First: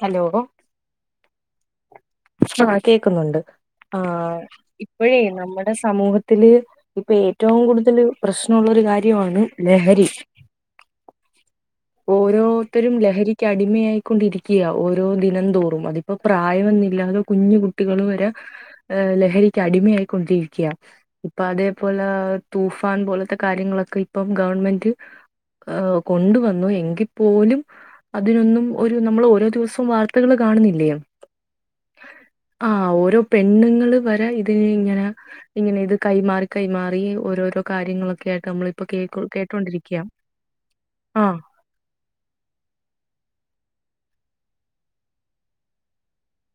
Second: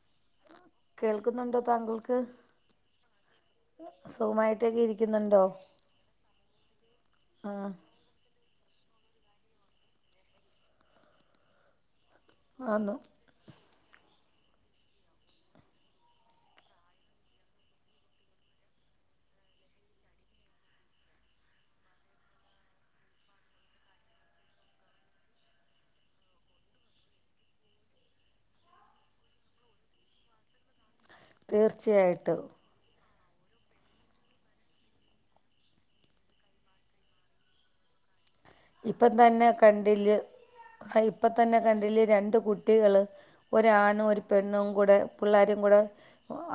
Hello കേൾക്കുന്നുണ്ടോ താങ്കൾ? ആഹ് കേക്കുന്നുണ്ട് ആഹ് സുഖമായിട്ടൊക്കെ ഇപ്പോഴേ ഇരിക്കുന്നുണ്ടോ നമ്മുടെ സമൂഹത്തില് ഇപ്പൊ ഏറ്റവും ആഹ് കൂടുതല് പ്രശ്നമുള്ളൊരു കാര്യമാണ് ലഹരി. ഓരോത്തരും ആന്ന് ലഹരി ക്ക് അടിമയായിക്കൊണ്ടിരിക്കയാ ഓരോ ദിനം തോറും. അതിപ്പോ പ്രായം എന്നില്ലാതെ കുഞ്ഞു കുട്ടികൾ വരെ ഏഹ് ലഹരിക്ക് അടിമയായിക്കൊണ്ടിരിക്കയാ. ഇപ്പൊ അതേപോലെ തൂഫാൻ പോലത്തെ കാര്യങ്ങളൊക്കെ ഇപ്പം ഗവൺമെന്റ്. ആഹ് കൊണ്ടുവന്നു ന്നു എങ്കിൽ പോലും അതിനൊന്നും ഒരു നമ്മൾ ഓരോ ദിവസവും വാർത്തകൾ കാണുന്നില്ല യോ. തീർച്ചയായിട്ടും ആഹ് ഓരോ പെണ്ണുങ്ങള് വരെ ഇതിന് ഇങ്ങനെ. ഇങ്ങനെ ഇത് കൈമാറി കൈമാറി ഓരോരോ കാര്യങ്ങളൊക്കെ ആയിട്ട് നമ്മളിപ്പൊ ഇപ്പം കേട്ടോ തന്നെ കേട്ടോണ്ടിരിക്ക.. കണ്ടില്ല് ആഹ് ഇപ്പ തന്നെ കണ്ടില്ലേ രണ്ട് കുട്ടികള്. ഒരാണും ഒരു പെണ്ണും കൂടെ പുള്ളേരും കൂടെ..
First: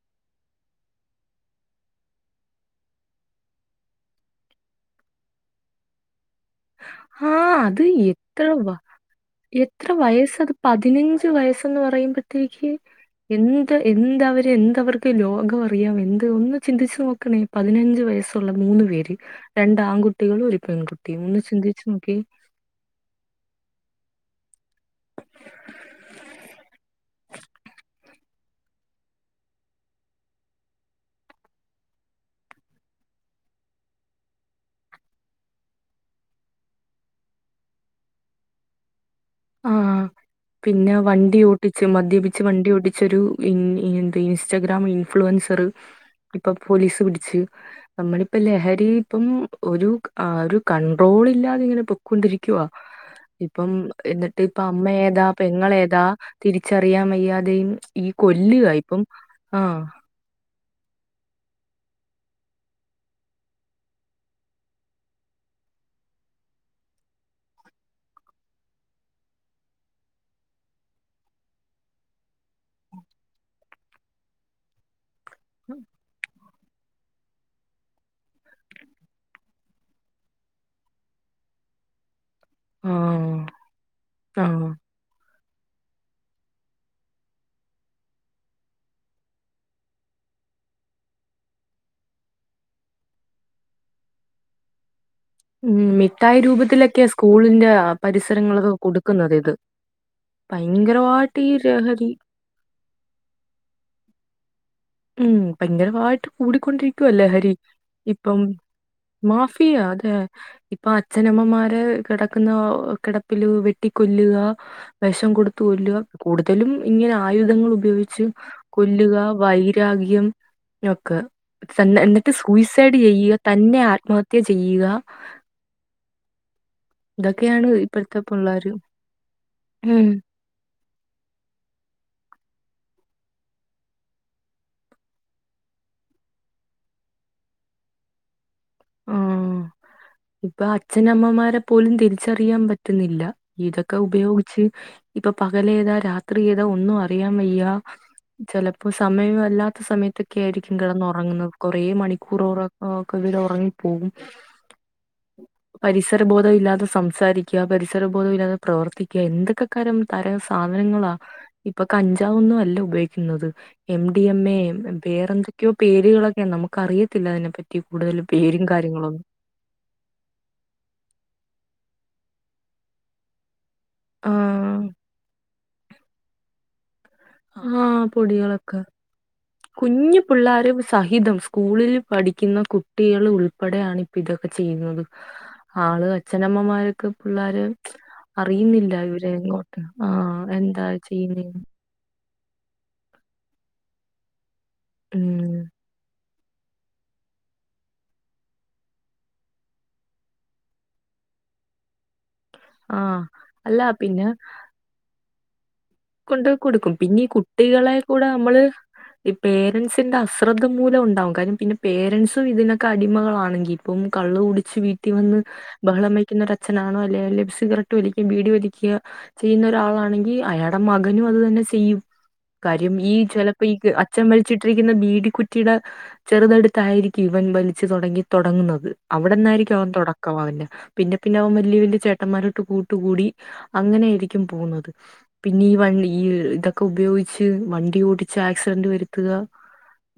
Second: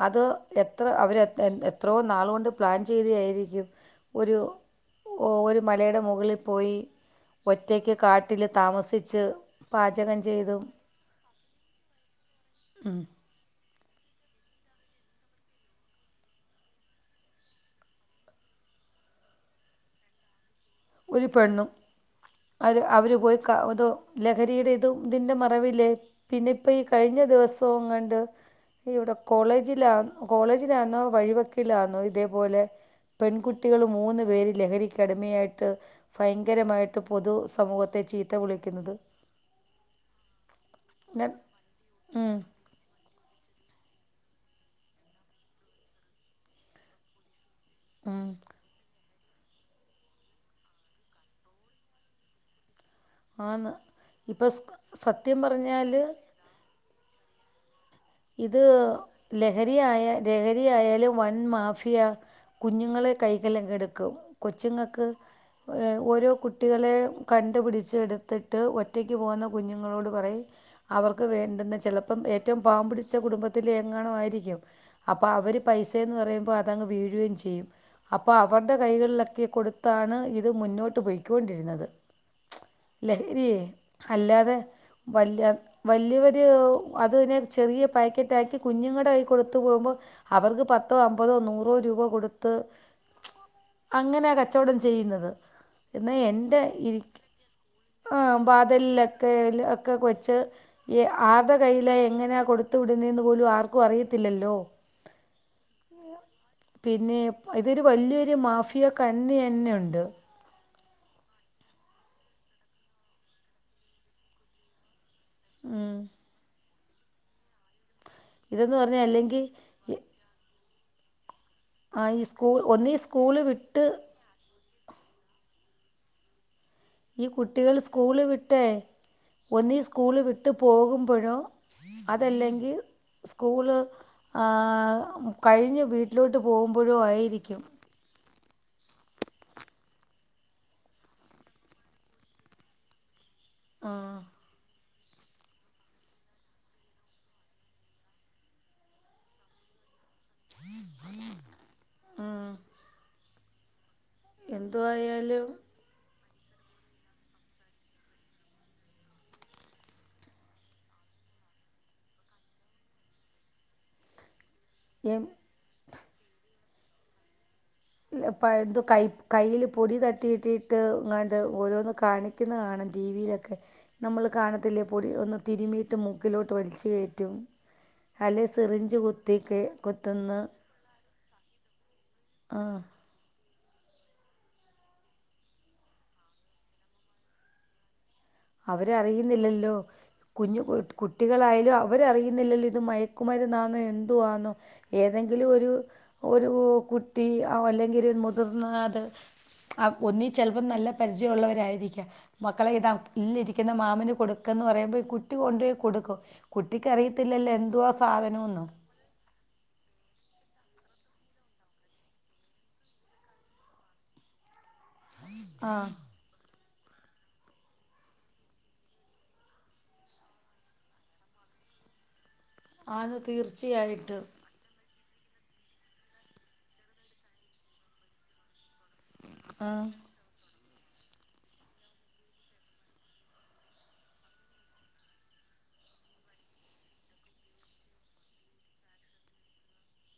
അത് എത്ര അവരെ എത്രയോ നാളുകൊണ്ട് പ്ലാൻ ചെയ്തയായിരിക്കും. ഒരു ഓ ഒരു മലയുടെ മുകളിൽ പോയി.. ആഹ് അത് ഒറ്റയ്ക്ക് എത്ര കാട്ടില് വ താമസിച്ച് എത്ര പാചകം വയസത് ചെയ്തും പതിനഞ്ച് വയസ്ന്ന് പറയുമ്പ.. ക്ക് കീ ഉം എന്ത് എന്ത്‌ അവർക്ക് എന്തവർക്ക് ലോകം അറിയാം എന്ത് ഒന്ന് ചിന്തിച്ചു നോക്കണേ.. പതിനഞ്ച് വയസ്സുള്ള മൂന്ന് പേര് രണ്ട് ആൺകുട്ടികളും ഒരു പെൺകുട്ടിയും ഒന്ന് ചിന്തിച്ചു നോക്കിയെ.. അര് അവർ പോയി ത് കാ തോ ലഹരിയുടെ ഇത് ഇതി്ന്റെ മറവില്.. പിന്നെ ഇപ്പ ഈ കഴിഞ്ഞ ദിവസൊ എങ്ങാണ്ട്.. ഇവിടെ കോളേജിലാ കോളേജിലാന്നോ വഴിവെക്കിലാന്നോ ഇതേപോലെ.. പെൺകുട്ടികൾ മൂന്ന് പേര് ലഹരിക്കടിമയായിട്ട്. ഭയങ്കരമായിട്ട് പൊതു സമൂഹത്തെ ചീത്ത വിളിക്കുന്നത്. ആഹ് പിന്നെ ഞാൻ വണ്ടിഓടിച്ചു ഉം മദ്യപിച്ച് വണ്ടി ഓടിച്ചോരു.. ഈ എന്ത് ഇൻസ്റ്റഗ്രാം ഇൻഫ്ലുവൻസർ ഇപ്പൊ പോലീസ് പിടിച്ച്.. ഉം നമ്മളിപ്പ ലഹരി.. ഇപ്പം ഒരു ആഹ് ഒരു കൺണ്ട്രോൾ ഇല്ലാതിങ്ങനെ പൊക്കൊണ്ടിരിക്കവാ ഇപ്പം.. ആന്ന് എന്നിട്ട് ഇപ്പം ഇപ്പ അമ്മഏതാ സത്യം പെങ്ങളേതാ പറഞ്ഞാൽ തിരിച്ചറിയാൻ വയ്യാതെയും.. ഈ ഇത് കൊല്ലുക ഇപ്പം ആഹ് ലഹരിയായ ലഹരിയായാലും വന് മാഫിയ കുഞ്ഞുങ്ങളെ കൈക്കല്ലങ്ങ് എടുക്കും കൊച്ചുങ്ങക്ക്.. ഓരോ കുട്ടികളെ കണ്ടുപിടിച്ച് എടുത്തിട്ട് ഒറ്റക്ക് പോകുന്ന കുഞ്ഞുങ്ങളോട് പറയും, അവർക്ക് വേണ്ടുന്ന ച്ചെലപ്പം ഏറ്റവും പാവം പിടിച്ച പിടിച്ച കുടുംബത്തിലെ എങ്ങാണും ആയിരിക്കും അപ്പൊ അവര് പൈസയന്ന് പറയുമ്പോ അതങ്ങ് വീഴുകയും ചെയ്യും, അപ്പൊ അവരുടെ കൈകളിലൊക്കെ കൊടുത്താണ് ഇത് മുന്നോട്ട് പോയിക്കൊണ്ടിരുന്നത് ആഹ് ലഹരിയെ അല്ലാതെ.. ആഹ് വല്യ വലിയവര് അത് പിന്നെ ചെറിയ.. പാക്കറ്റ ആക്കി കുഞ്ഞുങ്ങളുടെ കൈയി കൊടുത്തു പോകുമ്പോ. അവർക്ക് പത്തോ അമ്പതോ നൂറോ രൂപ കൊടുത്ത് അങ്ങനെ കച്ചോടം ചെയ്യുന്നത് ഉം എന്നാ മിഠായി എന്റെ രൂപത്തിലൊക്കെയാ ഇരിക്ക സ്കൂളിന്റെ പരിസരങ്ങളൊക്കെ ബാതലിലൊക്കെ കൊടുക്കുന്നത് ഇത് ഒക്കെ വെച്ച് ഏഹ് ഭയങ്കരമായിട്ട് ഈ ആരുടെ കയ്യിലാ ലഹരി എങ്ങനാ കൊടുത്ത് വിടുന്നെന്ന് പോലും ആർക്കും അറിയത്തില്ലല്ലോ ഉം ഭയങ്കരമായിട്ട് കൂടിക്കൊണ്ടിരിക്കുവല്ലേ പിന്നെ ലഹരി ഇതൊരു വലിയൊരു ഇപ്പം മാഫിയ കണ്ണി തന്നെ മാഫിയ ഉണ്ട് അതെ.. ഇപ്പൊ അച്ഛനമ്മമാര് കിടക്കുന്ന കിടപ്പില് വെട്ടിക്കൊല്ലുക, വിഷം കൊടുത്ത ഉം. കൊല്ലുക കൂടുതലും ഇങ്ങനെ ആയുധങ്ങൾ ഉപയോഗിച്ച് ഇതെന്ന് പറഞ്ഞാൽ കൊല്ലുക വൈ.. അല്ലെങ്കിൽ വൈരാഗിയം ഒക്കെ തന്നെ ആ ഈ എന്നിട്ട് സ്കൂൾ ഒന്നീ സൂയിസൈഡ് ചെയ്യുക സ്കൂള് തന്നെ വിട്ട് ആത്മഹത്യ ആത്മഹത്യാ ചെയ്യുക ഈ ഇതൊക്കെയാണ് കുട്ടികൾ ഇപ്പോഴത്തെ സ്കൂള് വിട്ടേ പിള്ളേര്. ഒന്നീ ഉം. സ്കൂള് വിട്ട് പോകുമ്പഴോ, അതല്ലെങ്കിൽ സ്കൂള് ആഹ് കഴിഞ്ഞ് വീട്ടിലോട്ട് പോകുമ്പോഴും ആയിരിക്കും. ഉം ഇപ്പൊ അച്ഛനമ്മമാരെ പോലും തിരിച്ചറിയാൻ പറ്റുന്നില്ല ആ ഇതൊക്കെ ഉപയോഗി ഉപയോഗിച്ച് ഇപ്പൊ പകലെതാ രാത്രി ഏതാ ഒന്നും അറിയാൻ വെയ്യ, ചിലപ്പോ സമയം അല്ലാത്ത സമയത്ത് ഒക്കെ ആയിരിക്കും കിടന്ന് ഉറങ്ങുന്നത് കുറെ ആ മണിക്കൂർ ഉറക്കം കവിൽ ഉറങ്ങിപ്പോകും എന്തു ആയാലും പരിസരബോധം ഇല്ലാതെ സംസാരിക്കുക പരിസരബോധം ഇല്ലാതെ പ്രവർത്തിക്കുക എന്തൊക്കെ തരം തരം സാധനങ്ങളാ ഇപ്പൊ കഞ്ചാവ് ഒന്നും അല്ല ഉപയോഗിക്കുന്നത് M D M A M വേറെ എന്തൊക്കെയോ പേരുകളൊക്കെ നമുക്ക് അറിയത്തില്ല അതിനെപ്പറ്റി കൂടുതൽ പ്പ പേരും എന്ത് കൈ കാര്യങ്ങളൊന്നും കയ്യിൽ പൊടി തട്ടിട്ട് കിട്ടിയിട്ട് ഇങ്ങാണ്ട് ഓരോന്ന് കാണിക്കുന്ന കാണും ടി വിയിലൊക്കെ നമ്മൾ ആഹ് കാണത്തില്ലേ പൊടി ഒന്ന് തിരുമിയിട്ട് മൂക്കിലോട്ട് വലിച്ച കയറ്റ ആഹ പൊടികളൊക്കെ കുത്തി കേ- കുഞ്ഞു കുത്തുന്നു പിള്ളോര സഹിതം സ്കൂളിൽ പഠിക്കുന്ന കുട്ട ആഹ് കുട്ടികൾ ഉൾപ്പെടെയാണ് ഇപ്പ ഇതൊക്കെ ചെയ്യുന്നത് ആള് അച്ഛനമ്മമാരൊക്കെ പിള്ളോര് അറിയുന്നില്ല ഇവരെ അവരറിയുന്നില്ലല്ലോ ഇങ്ങോട്ട് ആ എന്താ ചെയ്യുന്ന ഇവരറിയുന്നില്ലല്ലോ ഇത് മയക്കുമരുന്നാന്നോ എന്ത്‌ ആന്നോ ഏതെങ്കിലും ഉം ഒരു ഒരു കുട്ടി അല്ലെങ്കിൽ മുതിർന്ന അത് ആ ഒന്നി ചിലപ്പോം നല്ല പരിചയ ഉള്ളവരായിരിക്കാം മക്കളെ ഇതാ ആഹ് ഇല്ലിരിക്കുന്ന അല്ല മാമന് പിന്നെ കൊടുക്ക എന്ന് പറയുമ്പോൾ ഈ കുട്ടി കൊണ്ടുപോയി കൊടുക്കും കൊണ്ട കൊടുക്കും പിന്നെ ഈ കുട്ടിക്കറിയത്തില്ലല്ലോ എന്തുവാ കുട്ടികളെ കൂടെ നമ്മള് സാധനമെന്ന് ഈ പേരൻറ്സിന്റെ അശ്രദ്ധ മൂലം ഉണ്ടാവും കാര്ണം പിന്നെ പേരൻറ്സും ഇതിനൊക്കെ അടിമകളാണെങ്കിൽ അപ്പം കള്ള് കുടിച്ച് വീട്ടിൽ വന്ന് ആഹ് ബഹളമായി ഒര അച്നാണോ അല്ലെസിഗററ്റ് വലിക്കുക ബീഡി വലിക്കുക ചെയ്യുന്ന ഒരാളാണെങ്കിൽ അയാൾ നടെ മകനും അത് തന്നെ ചെയ്യും കാര്യം ഈ ആന്ന് ചിലപ്പോ ഈ തീർച്ചയായിട്ടും അച്ഛൻ വളി വച്ചിട്ടിരിക്കുന്ന ബീടിക്കുറ്റിയുടെ ചെറുതടുത്തായിരിക്കും ഇവൻ വലിച്ചു തുടങ്ങി തുടങ്ങുന്നത് അവിടെന്നായിരിക്കും ആഹ് അവൻ തുടക്കം പിന്നെ പിന്നെ അവൻ വലിയ വലിയ ചേട്ടന്മാരോട്ട് കൂട്ട് കൂടി അങ്ങനൊയിരിക്കും പോകുന്നത് പിന്നെ ഈ വണ്ടി ഈ ഇതൊക്കെ ഉപയോഗിച്ച് വണ്ടി ഓടിച്ച് ആക്സിഡന്റ് വരുത്തുക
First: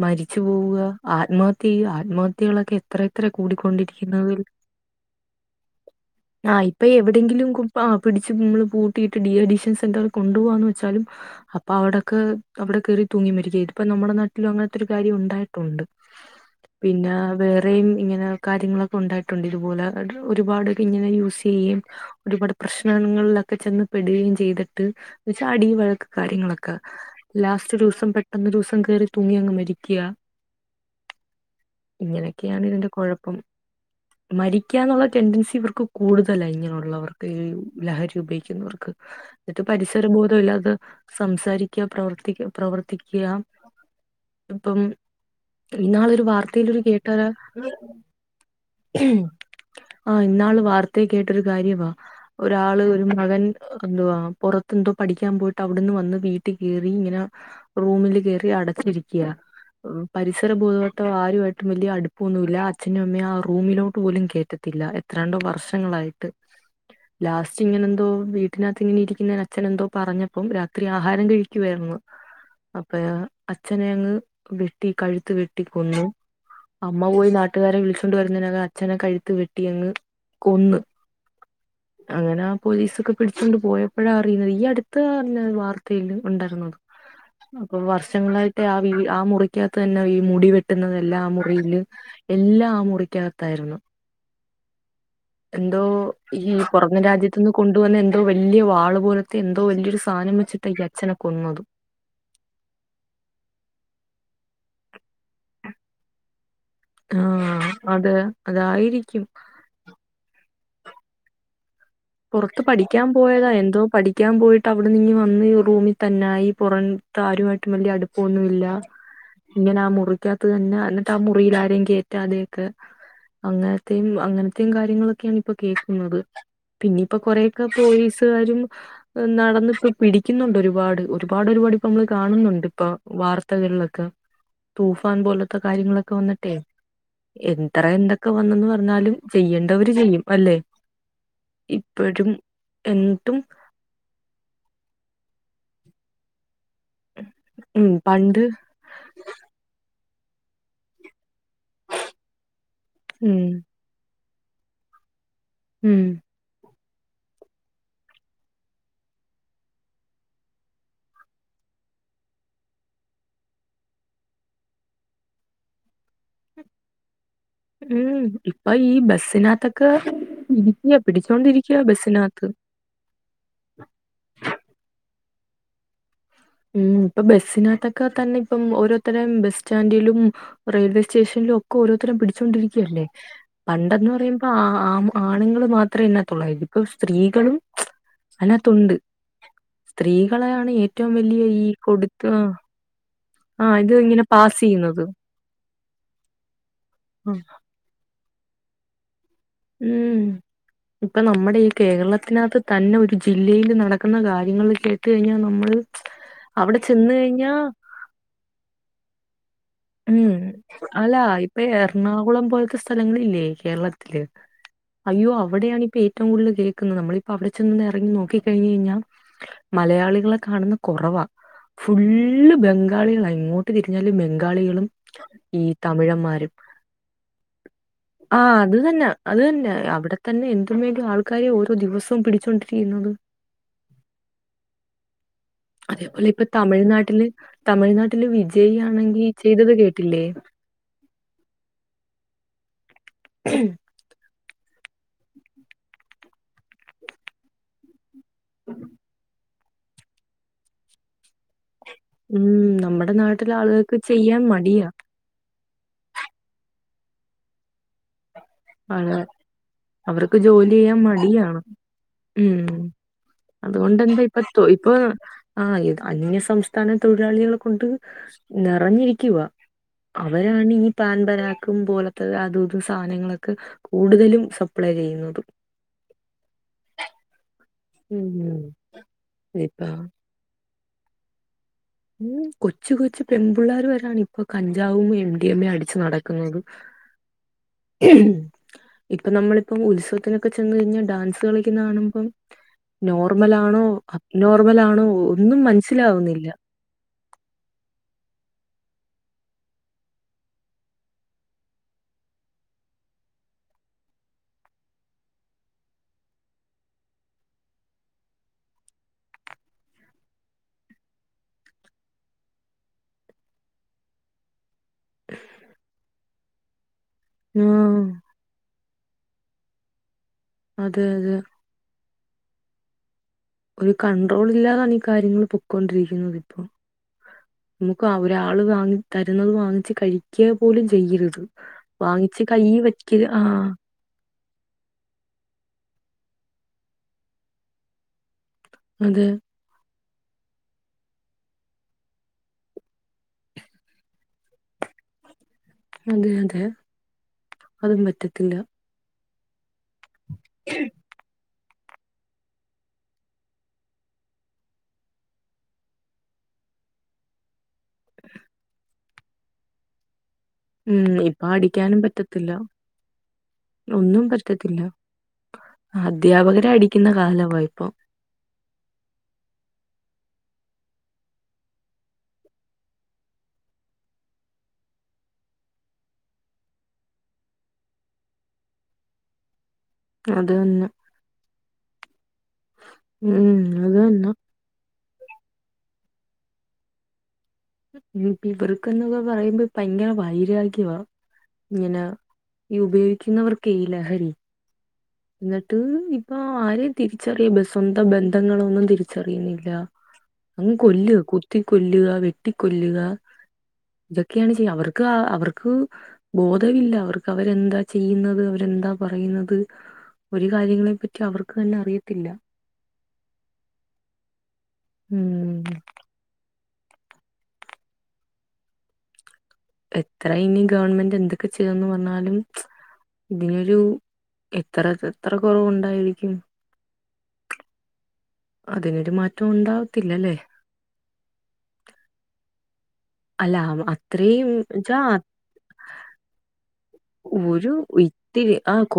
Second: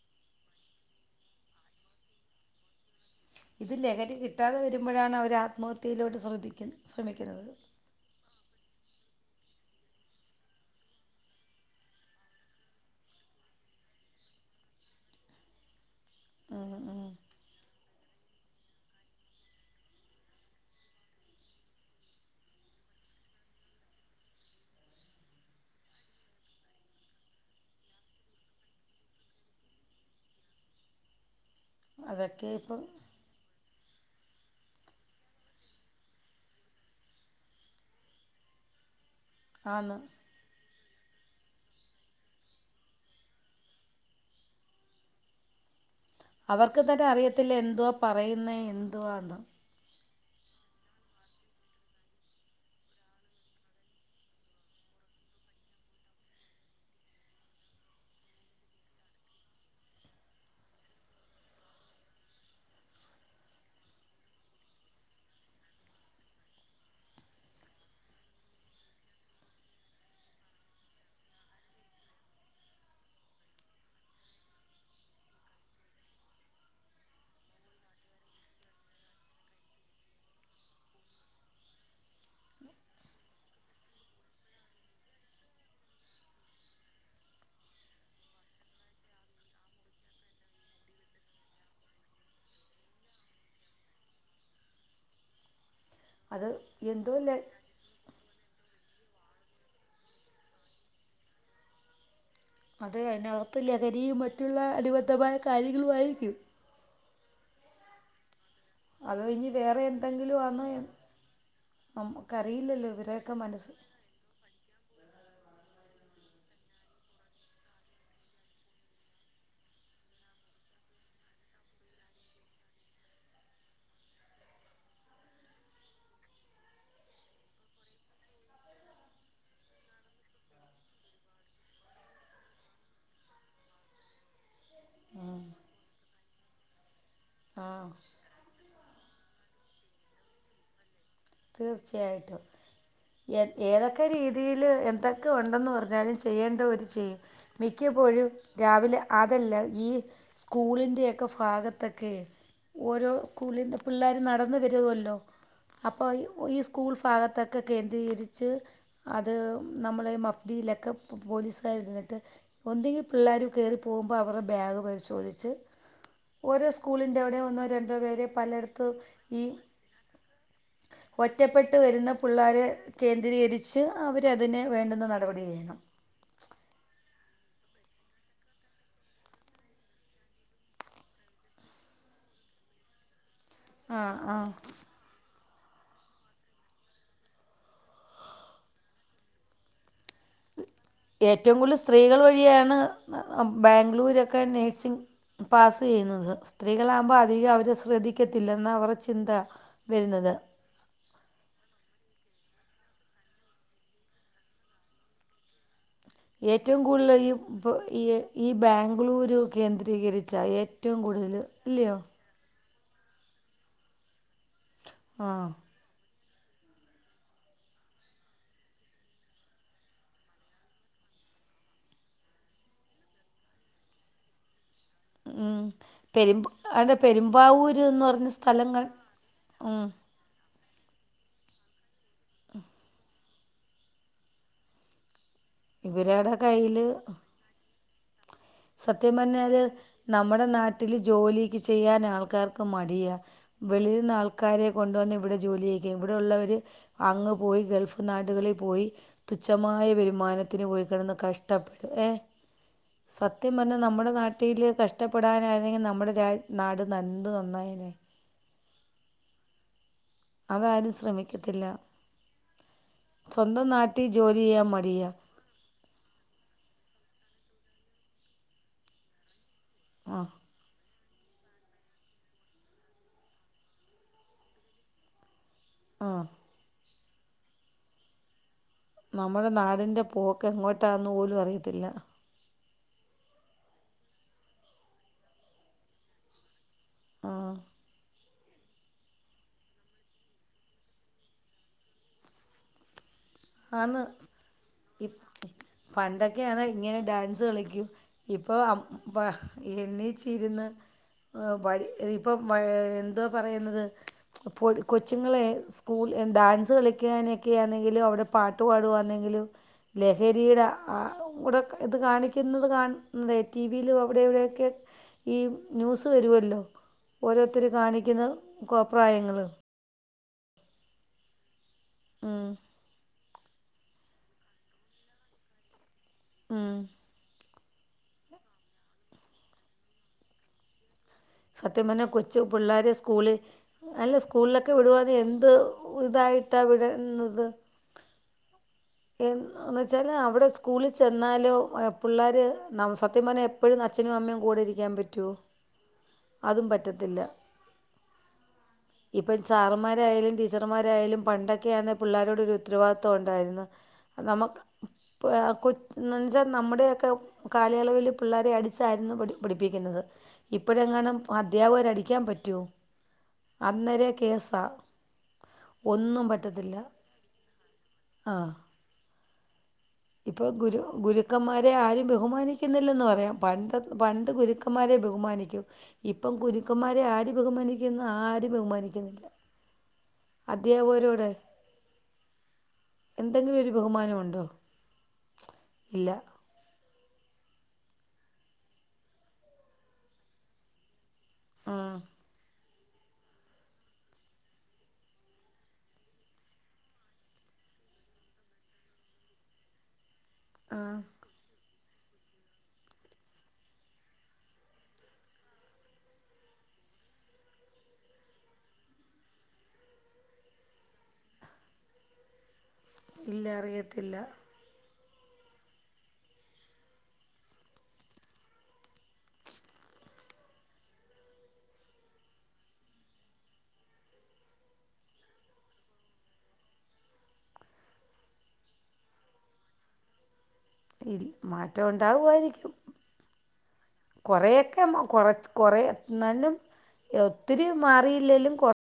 മരിച്ചു പോവുക ആത്മഹത്യ ആത്മഹത്യകളൊക്കെ അത്ര എത്ര ഇത് ലഹരി കൂടിക്കൊണ്ടിരിക്കുന്നത് കിട്ടാതെ വരുമ്പോഴാണ് അവർ ആത്മഹത്യയിലോട്ട് ആ ശ്രദ്ധിക്കുന്നത് ഇപ്പൊ എവിടെയെങ്കിലും ശ്രമിക്കുന്നത് ആ പിടിച്ച് നമ്മള് പൂട്ടിയിട്ട് ഡിഹൈഡീഷൻ സെന്ററിൽ കൊണ്ടു പോവാന്ന് വെച്ചാലും അപ്പൊ അവിടൊക്കെ അവിടെ കയറി തൂങ്ങി മരിക്ക ഇതിപ്പ നമ്മുടെ നാട്ടിലും അങ്ങനത്തെ ഒരു കാര്യം ഉണ്ടായിട്ട് ണ്ട് ഉം ഉം പിന്നെ വേറെയും ഇങ്ങനെ കാര്യങ്ങളൊക്കെ ഉണ്ടായിട്ടുണ്ട് ഇതുപോലെ ഒരുപാട്ക്കെ ഇങ്ങനെ യൂസ് ചെയ്യയും ഒരുപാട് പ്രശ്നങ്ങളിലൊക്കെ ചെന്ന് പെടുകയും ചെയ്തിട്ട് എന്ന വച്ചാ അടിവിളക്ക് കാര്യങ്ങളൊക്കെ ലാസ്റ്റ് ദിവസം പെട്ടന്ന് ദിവസം കേറി തൂങ്ങി അങ്ങ് മരിക്കുക അതൊക്കെ ഇങ്ങനെയൊക്കെയാണ് ഇപ്പം ഇതിന്റെ കുഴപ്പം മരിക്കാനുള്ള ടെൻഡൻസി ഇവർക്ക് കൂടുതലായി ഇങ്ങനെയു ള്ളവർക്ക് ഈ ലഹരി ഉപയോഗിക്കുന്നവർക്ക് ഇട്ടു ആന്ന് പരിസര ബോധം അല്ലാത സംസാരിക്ക പ്രവർത്തി പ്രവർത്തിക്കുക ഇപ്പം ഇന്നാളൊരു വാർത്തയിൽ ഒരു അവർക്ക് തന്നെ കേട്ടരാ അറിയത്തില്ല എന്തുവാ പറയുന്നത് എന്തുവാന്ന് ആ ഇന്നാള് വാർത്തയ കേട്ടൊരു കാര്യവാ ഒരാള് ഒരു മകൻ എന്തുവാ പുറത്തെ എന്തോ പഠിക്കാൻ പോയിട്ട് അവിടുന്ന് വന്ന് വീട്ടിൽ കേറി ഇങ്ങനെ റൂമില് കയറി അടച്ചിരിക്കയാ പരിസര ബൂധവട്ടം ആരുമായിട്ടും വലിയ അടുപ്പൊന്നുമില്ല അഛനും അമ്മയും ആ റൂമിലോട്ട് പോലും കേറ്റത്തില്ല ഇത്രണ്ടോ വർഷങ്ങളായിട്ട് ലാസ്റ്റ് ഇങ്ങനെന്തോ വീട്ടിനകത്ത് ഇങ്ങനെ പിന്നൻ അച്ഛൻ എന്തോ പറഞ്ഞപ്പം രാത്രി ആഹാരം കഴിക്കുവായിരുന്നു അപ്പ അച്ഛനെ അങ്ങ് വെട്ടി കഴുത്ത് വെട്ടി കൊന്നു അമ്മ പോയി നാട്ടുകാരെ വിളിച്ചൊണ്ട് വരുന്നതിനകം അച്ഛനെ കഴുത്ത് വെട്ടിയ അങ്ങ് കൊന്ന് അങ്ങനെ ആ പോലീസ ഒക്കെ പിടിച്ചുകൊണ്ട് പോയ അപ്പഴാ അറിയ്ന്നത് ഈ അട്ത്ത് പർഞ്ഞ വാർത്തയില്ല് ഉണ്ടായ്രുന്നുന്ന് അപ്പം വർഷങ്ങളായിട്ട് ആ വീട് ആ മുറിക്കകത്ത് തന്നെ ഈ മുടി വെട്ടുന്നതെല്ലാം ആ മുറിയില് എല്ലാം ആ മുറിക്കകത്തായിരുന്നു എന്തോ അത് ഈ പൊറങ്ങ് എന്തോ ലെ രാജ്യത്തിന്ന് കൊണ്ട് കൊണ്ട്‌ വന്ന എന്തോ വല്ല്യ വാള് പോലത്തെ എന്തോ വല്യരു സാനം വെച്ചിട്ട ഈ അഛനെ കൊന്നത് അത് അയ്നകത്ത് ലഹരിയും മറ്റുള്ള അനുബദ്ധമായ കാര്യങ്ങളുമായിരിക്കും ആ അതെ അതോ അതായിരിക്ക്യും ഇനി വേറെ എന്തെങ്കിലു ആന്നോ എന്ന് പുറത്ത് പഠിക്ക്യാൻ ഇവരെയൊക്കെ പോയതാ മനസ്സ് എന്തോ പഠിക് ഠിക്ക്യാൻ പോയിട്ട് അവ്ട്ന്നിങ്ങ് വന്ന് റൂമിൽ തന്നായി പുറൻത്ത് ആരുമായിട്ടും വല്യ അടുപ്പൊന്നു ഇല്ല ഇങ്ങനെ ആ മുറിക്കകത്ത് തന്നെ എന്നിട്ട് ആ മുറിയിൽ ആരേം കേറ്റാതെയൊക്കേ അങ്ങനത്തെയും അങ്ങനത്തെയും കാര്യങ്ങളൊക്കെയാണ് ഇപ്പോ കേക്കുന്നത് പിന്നെ ഇപ്പ കൊറേയെക്കെ പോലീസുകാരും ഉം നടന്നിപ്പ പിടിക്ക്യന്നൊണ്ടൊരുപാട് ഒരുപാട് ഒരുപാട് ഇപ്പ മ്മ്ള് കാണുന്നുണ്ട് ഇപ്പ വാർത്തകൾലൊക്ക തൂഫാൻ പോലൊത്ത കാര്യങ്ങളൊക്കെ വന്നിട്ടെയ് എത്ര ആ എന്തൊക് ഒക്കെ വന്നന്ന് പറഞ്ഞാലും ചെയ്യണ്ടവര് ചെയ്യും അല്ലെ ഇപ്പോഴും തീർച്ചയായിട്ടും എന്നിട്ടും ഏത് ഏതൊക്ക രീതിയില് എന്തക്ക ഒണ്ടന്ന് പറഞ്ഞാലും ചെയ്യേണ്ടവര് ചെയ്യും ഉം മിക്കപ്പോഴും പണ്ട് രാവിലെ അതല്ല ഈ സ്കൂളിൻ്റയെക്കെ ഭാഗത്തൊക്കെ ഓരോ ഉം സ്കൂളിൻ്റെ പിള്ളേര് നടന്ന് വരുവല്ലോ ഉം അപ്പൊ ഈ സ്കൂൾ ഫാഗത്തക്കെ കേന്ദ്രീകരിച്ച് അത് നമ്മളെ ഈ മഫ്‌ ദിയിലക്കെ പൊ പോലീസുകാര് ഇരുന്നിട്ട് ഒന്നെങ്കി പിള്ളേര് കേറിപ്പോകുമ്പോ അവറെ ബാഗ് പരിശോധിച്ച് ഓരോ സ്കൂളിന്റവിടെ ഒന്നോ ര രണ്ടോ ഉം പേരെ ഇപ്പൊ പലട്ത്തും ഈ ബസ്സിനകത്തൊക്കെ ഇരിക്ക ഒറ്റപ്പെട്ട് പിടിച്ചോണ്ടിരിക്കയാ വരുന്ന ബസ്സിനകത്ത് പിള്ളാരെ കേന്ദ്രീകരിച്ച് അവരതിനേ വേണ്ടുന്ന നടപടി എയ്യണം ഉം ഇപ്പ ബസ്സിനക് ത്തൊക്കെ തന്നെ ഇപ്പം ഓരോത്തരെ ബസ് സ്റ്റാന്റിലും റെയിൽവേ സ്റ്റേഷനിലും ഒക്കെ ഓരോത്തരേം പിടിച്ചൊണ്ടിരിക്കയല്ലേ പണ്ട്‌ ആ എന്ന് ആ പറയുമ്പ ആമു ആണുങ്ങള് മാത്രേ ഇതിനകത്തോള്ളായിരുന്നു ഇപ്പോ സ്ത്രീകളും അയ്നകത്തുണ്ട് സ്ത്രീകളെയാണ് ഏറ്റവും വലിയ ഏറ്റവും ഈ കൂടുതല് സ്ത്രീകള് കൊടുത്ത് വഴിയാണ് ആ ഇത് ഇങ്ങനെ ബാംഗ്ലൂരൊക്കെ പാസ് നേഴ്സിങ് ചെയ്യുന്നത് പാസ് ചെയ്യുന്നത് സ്ത്രീകളാവുമ്പ അധികം അവരെ ശ്രദ്ധിക്കത്തില്ലെന്നാ അവറെ ചിന്ത വരുന്നത് ഇപ്പ നമ്മുടെ ഈ കേരളത്തിനകത്ത് തന്നെ ഒരു ജില്ലയില് നടക്കുന്ന കാര്യങ്ങള് കേട്ട് കഴിഞ്ഞാ നമ്മള് അവിടെ ഏറ്റവും ചെന്ന് കൂടുതല് ഈ കഴിഞ്ഞാ പ്പൊ ഈ ഈ ബാംഗ്ലൂരു കേന്ദ്ര ഉം അല്ല ഇപ്പ എർണാങ്കുളം പോൽത്തെ സ്ഥേ സ്ഥലങ്ങളില്ലേ കേരളത്തില് അയ്യോ ആ അവ്ടെയാണ് ഇപ്പ ഏറ്റ് ഏറ്റവും കൂടുതല് കേൾക്കുന്നത് നമ്മളിപ്പ അവ്ടെ ചെന്ന് എറങ്ങി നോക്കി കഴിഞ്ഞു കഴിഞ്ഞാ മലയാളികളെ കാണുന്ന കൊറവാ ഫുള്ള് ബംഗാളികളാ എങ്ങോട്ട് തിരിഞ്ഞാലും ബംഗാളികളും ഉം ഈ പെരുമ്പ തമിഴന്മാരും അല്ല പെരുമ്പാവൂര് എന്ന് പറഞ്ഞ ആ അത് സ്ഥലങ്ങൾ തന്നെ അത് തന്നെ ഉം അവിടെ തന്നെ എന്തും വേണ്ടീ ആൾക്കാരെയാ ഓരോ ദിവസവും പിടിച്ചൊണ്ടിരിക്കുന്നത് അതേപോലെ ഇവരുടെ ഇപ്പ കയ്യിൽ തമിഴ്നാട്ടില് തമിഴ്നാട്ടില് സത്യം വിജയിയാണെങ്കി പറഞ്ഞാല് ചെയ്തത് കേട്ടില്ലേ നമ്മുടെ നാട്ടില് ജോലിക്കെ ചെയ്യാൻ ആൾക്കാർക്ക് മടിയാ വെളീന്ന് ആൾ ക്കാരെ കൊണ്ടുവന്ന് ഇവിടെ ജോലി ചെയ്യിക്കും ഇവിടെയുള്ളവര് അങ്ങ് പോയി ഗൾഫ് നാടുകളിൽ പോയി തുച്ഛമായ വരുമാനത്തിന് പോയി കെടന്ന് കഷ്ടപ്പെടും ഏഹ് ഉം നമ്മടെ നാട്ടിലെ ആളുകൾക്ക് ചെയ്യാൻ മടിയാ പ്പെടാനായിരുന്നെങ്കി നമ്മടെ രാ നാട് എന്ത് നന്നായേനെ അതെ അവർക്ക് ജോലി അതാരും ചെയ്യാൻ മടിയാണ് ശ്രമിക്കത്തില്ല. ഉം സ്വന്തം നാട്ടിൽ അതുകൊണ്ടന്താ ഇപ്പ ജോലി ചെയ്യാൻ [unintelligible] ഇപ്പാ മടിയാ. ആഹ് ഇത് അന്യ സംസ്ഥാന തൊഴിലാളികളെ കൊണ്ട് നെറഞ്ഞിരിക്കുവാ ആ അവ ആണ് ഈ പാൻ പരാഗും പോലത്തത് അതുതും സാനങ്ങള് ക്കെ കൂടുതലും സപ്ലെ ചെയ്യുന്നതും ആഹ് ഉം ഉം. നമ്മടെ ഇപ്പ നാടിന്റെ പോക്ക് എങ്ങോട്ടാന്ന് പോലും അറിയത്തില്ലാ. ഉം കൊച്ചു കൊച്ചു പെൺമ്പിള്ളേര് വരാണ് ഇപ്പൊ കഞ്ചാവും എം ഡി എമ്മേ അടിച്ച് നടക്കുന്നത്. [inaudible] ആഹ്. [inaudible] ഇപ്പൊ നമ്മളിപ്പം ഉത്സവത്തിനൊക്കെ ചെന്ന് കഴിഞ്ഞാ ഡാൻസ് കളിക്കുന്ന കാണുമ്പം നോർമലാണോ ആന്ന് അബ്നോർമലാണോ ഒന്നും മനസ്സിലാവുന്നില്ല. പണ്ടൊക്കെയാണ് ഇങ്ങനെ ഡാൻസ് കളിക്കും ഇപ്പൊ ആബ് പാ എണ്ണിച്ചിര്ന്ന് ആഹ് വഴി ഏഹ് ഇപ്പം മാ എന്തുവാ പറയുന്നത് പൊടി കൊച്ചുങ്ങളെ സ്കൂൾ എ ഡാൻസ് കളിക്കാനെക്കെയാന്നെങ്കിലും അവിടെ പാട്ട് പാടുവാന്നെങ്കിലും ലഹരീടെ ആഹ് കൂടെ ഇത് കാണിക്കുന്നത് കാൺ ഏഹ് ടി വിയിലും അവിടെവിടെയൊക്കെ ഈ ന്യൂസ് വരുവല്ലോ ഓരോരുത്തര് ആഹ് കാണിക്കുന്ന കോപ്രായങ്ങള്? അതെ അതെ. ഉം. ഒരു കൺട്രോളില്ലാതാണ് ഈ കാര്യങ്ങള് പൊക്കോണ്ടിരിക്കുന്നത് ഇപ്പം ഉം നമ്മക്ക് അവ ഒരാള് വാങ്ങി തരുന്നത് വാങ്ങിച്ച് കഴിക്ക പോലും ചെയ്യരുത്. സത്യം പറഞ്ഞാ കൊച്ചു വാങ്ങിച്ച് കൈ പിള്ളേര് വെക്കല് സ്കൂളി ആഹ് അല്ല സ്കൂളിലൊക്കെ വിടുവാന്നെ എന്ത് ഉ ഇതായിട്ടാ വിട്ന്നത്? അതെ എൻ എന്ന് വെച്ചാല് അവിടെ സ്കൂളിൽ ചെന്നാലും ആഹ് പിള്ളേര് ന സത്യം പർഞ്ഞാ എപ് എപ്പഴും അച്ഛനും അമ്മയും കൂടെ ഇരിക്കാൻ പറ്റോ? അതെ അതെ അതും പറ്റത്തില്ലാ. ഇപ്പം സാറന്മാരായാലും ടീച്ചർമാരായാലും പണ്ടൊക്കെയാന്നെ പിള്ളേരോട് ഒരു ഉത്തരവാദിത്തം ഒണ്ടായിരുന്നു. അത് നമ്മക്ക് [unintelligible] കൊച് എന്നാന്ന് വെച്ചാ നമ്മടെ ഒക്കെ കാലയളവില് പിള്ളേരെ അടിച്ചായിരുന്നു പഠി പഠിപ്പിക്കുന്നത്. ഉം ഇപ്പോഴെങ്ങാനും ഇപ്പൊ അധ്യാപകർ അടിക്കാനും അടിക്കാൻ പറ്റത്തില്ലാ പറ്റുമോ അന്നേരെ ഒന്നും കേസാ പറ്റത്തില്ലാ. അദ്ധ്യാപകരെ അടിക്കുന്ന കാലവാ ഇപ്പം. ആഹ്. ഇപ്പൊ ഗുരു ഗുരുക്കന്മാരെ ആരും ബഹുമാനിക്കുന്നില്ലെന്ന് പറയാം പണ്ട് പണ്ട് ഗുരുക്ക് ക്കന്മാരെ ബഹുമാനിക്കും ഇപ്പം ഗുരുക്കന്മാരെ ആര് ബഹുമാനിക്കുന്നു ആരും ബഹുമാനിക്കുന്നില്ലാ. അത് തന്നെ ഉം അത് തന്നെ. ഇല്ലാ. ഇപ്പ ഇവർക്കെന്ന് പറയുമ്പോ ഭയങ്കര വൈരാഗ്യവാ ആ ഇങ്ങനെ ഈ ഉപയോഗിക്കുന്നവർക്കേ ഈ ലഹരി എന്നിട്ട് ഇപ്പൊ ആരെയും തിരിച്ചറിയ സ്വന്ത ബന്ധങ്ങളൊന്നും തിരിച്ചറിയുന്നില്ല. അങ്ങ് ആ കൊല്ലുവ കുത്തി കൊല്ലുക വെട്ടിക്കൊല്ലുക ഇതൊക്കെയാണ് ചെയ്യ അവർക്ക അവർക്ക് ബോധവില്ല അവർക്ക് അവരെന്താ ചെയ്യുന്നത് അവരെന്താ പറയുന്നത് ഒരു കാര്യങ്ങളെ പറ്റിയും അവർക്ക് തന്നെ അറിയത്തില്ല. ഇല്ല അറിയത്തില്ല. ഉം [inaudible] എത്ര ഇനി ഗവൺമെന്റ് എന്തൊക്കെ ചെയ്തന്ന് പറഞ്ഞാലും ഇതിനൊരു എത്ര എത്ര കൊറവുണ്ടായിരിക്കും അതിനൊരു മാറ്റോം ഉണ്ടാവത്തില്ലല്ലേ ഇ മാറ്റം ഉണ്ടാവുമായിരിക്കും അല്ല അത്രയും കൊറെയൊക്കെ ച്ചാ കൊറച്ച് കൊറെ ന്നാലും ഒത്തിരി ഒരു മാറിയില്ലേലും ഇത്തിരി കൊ ആ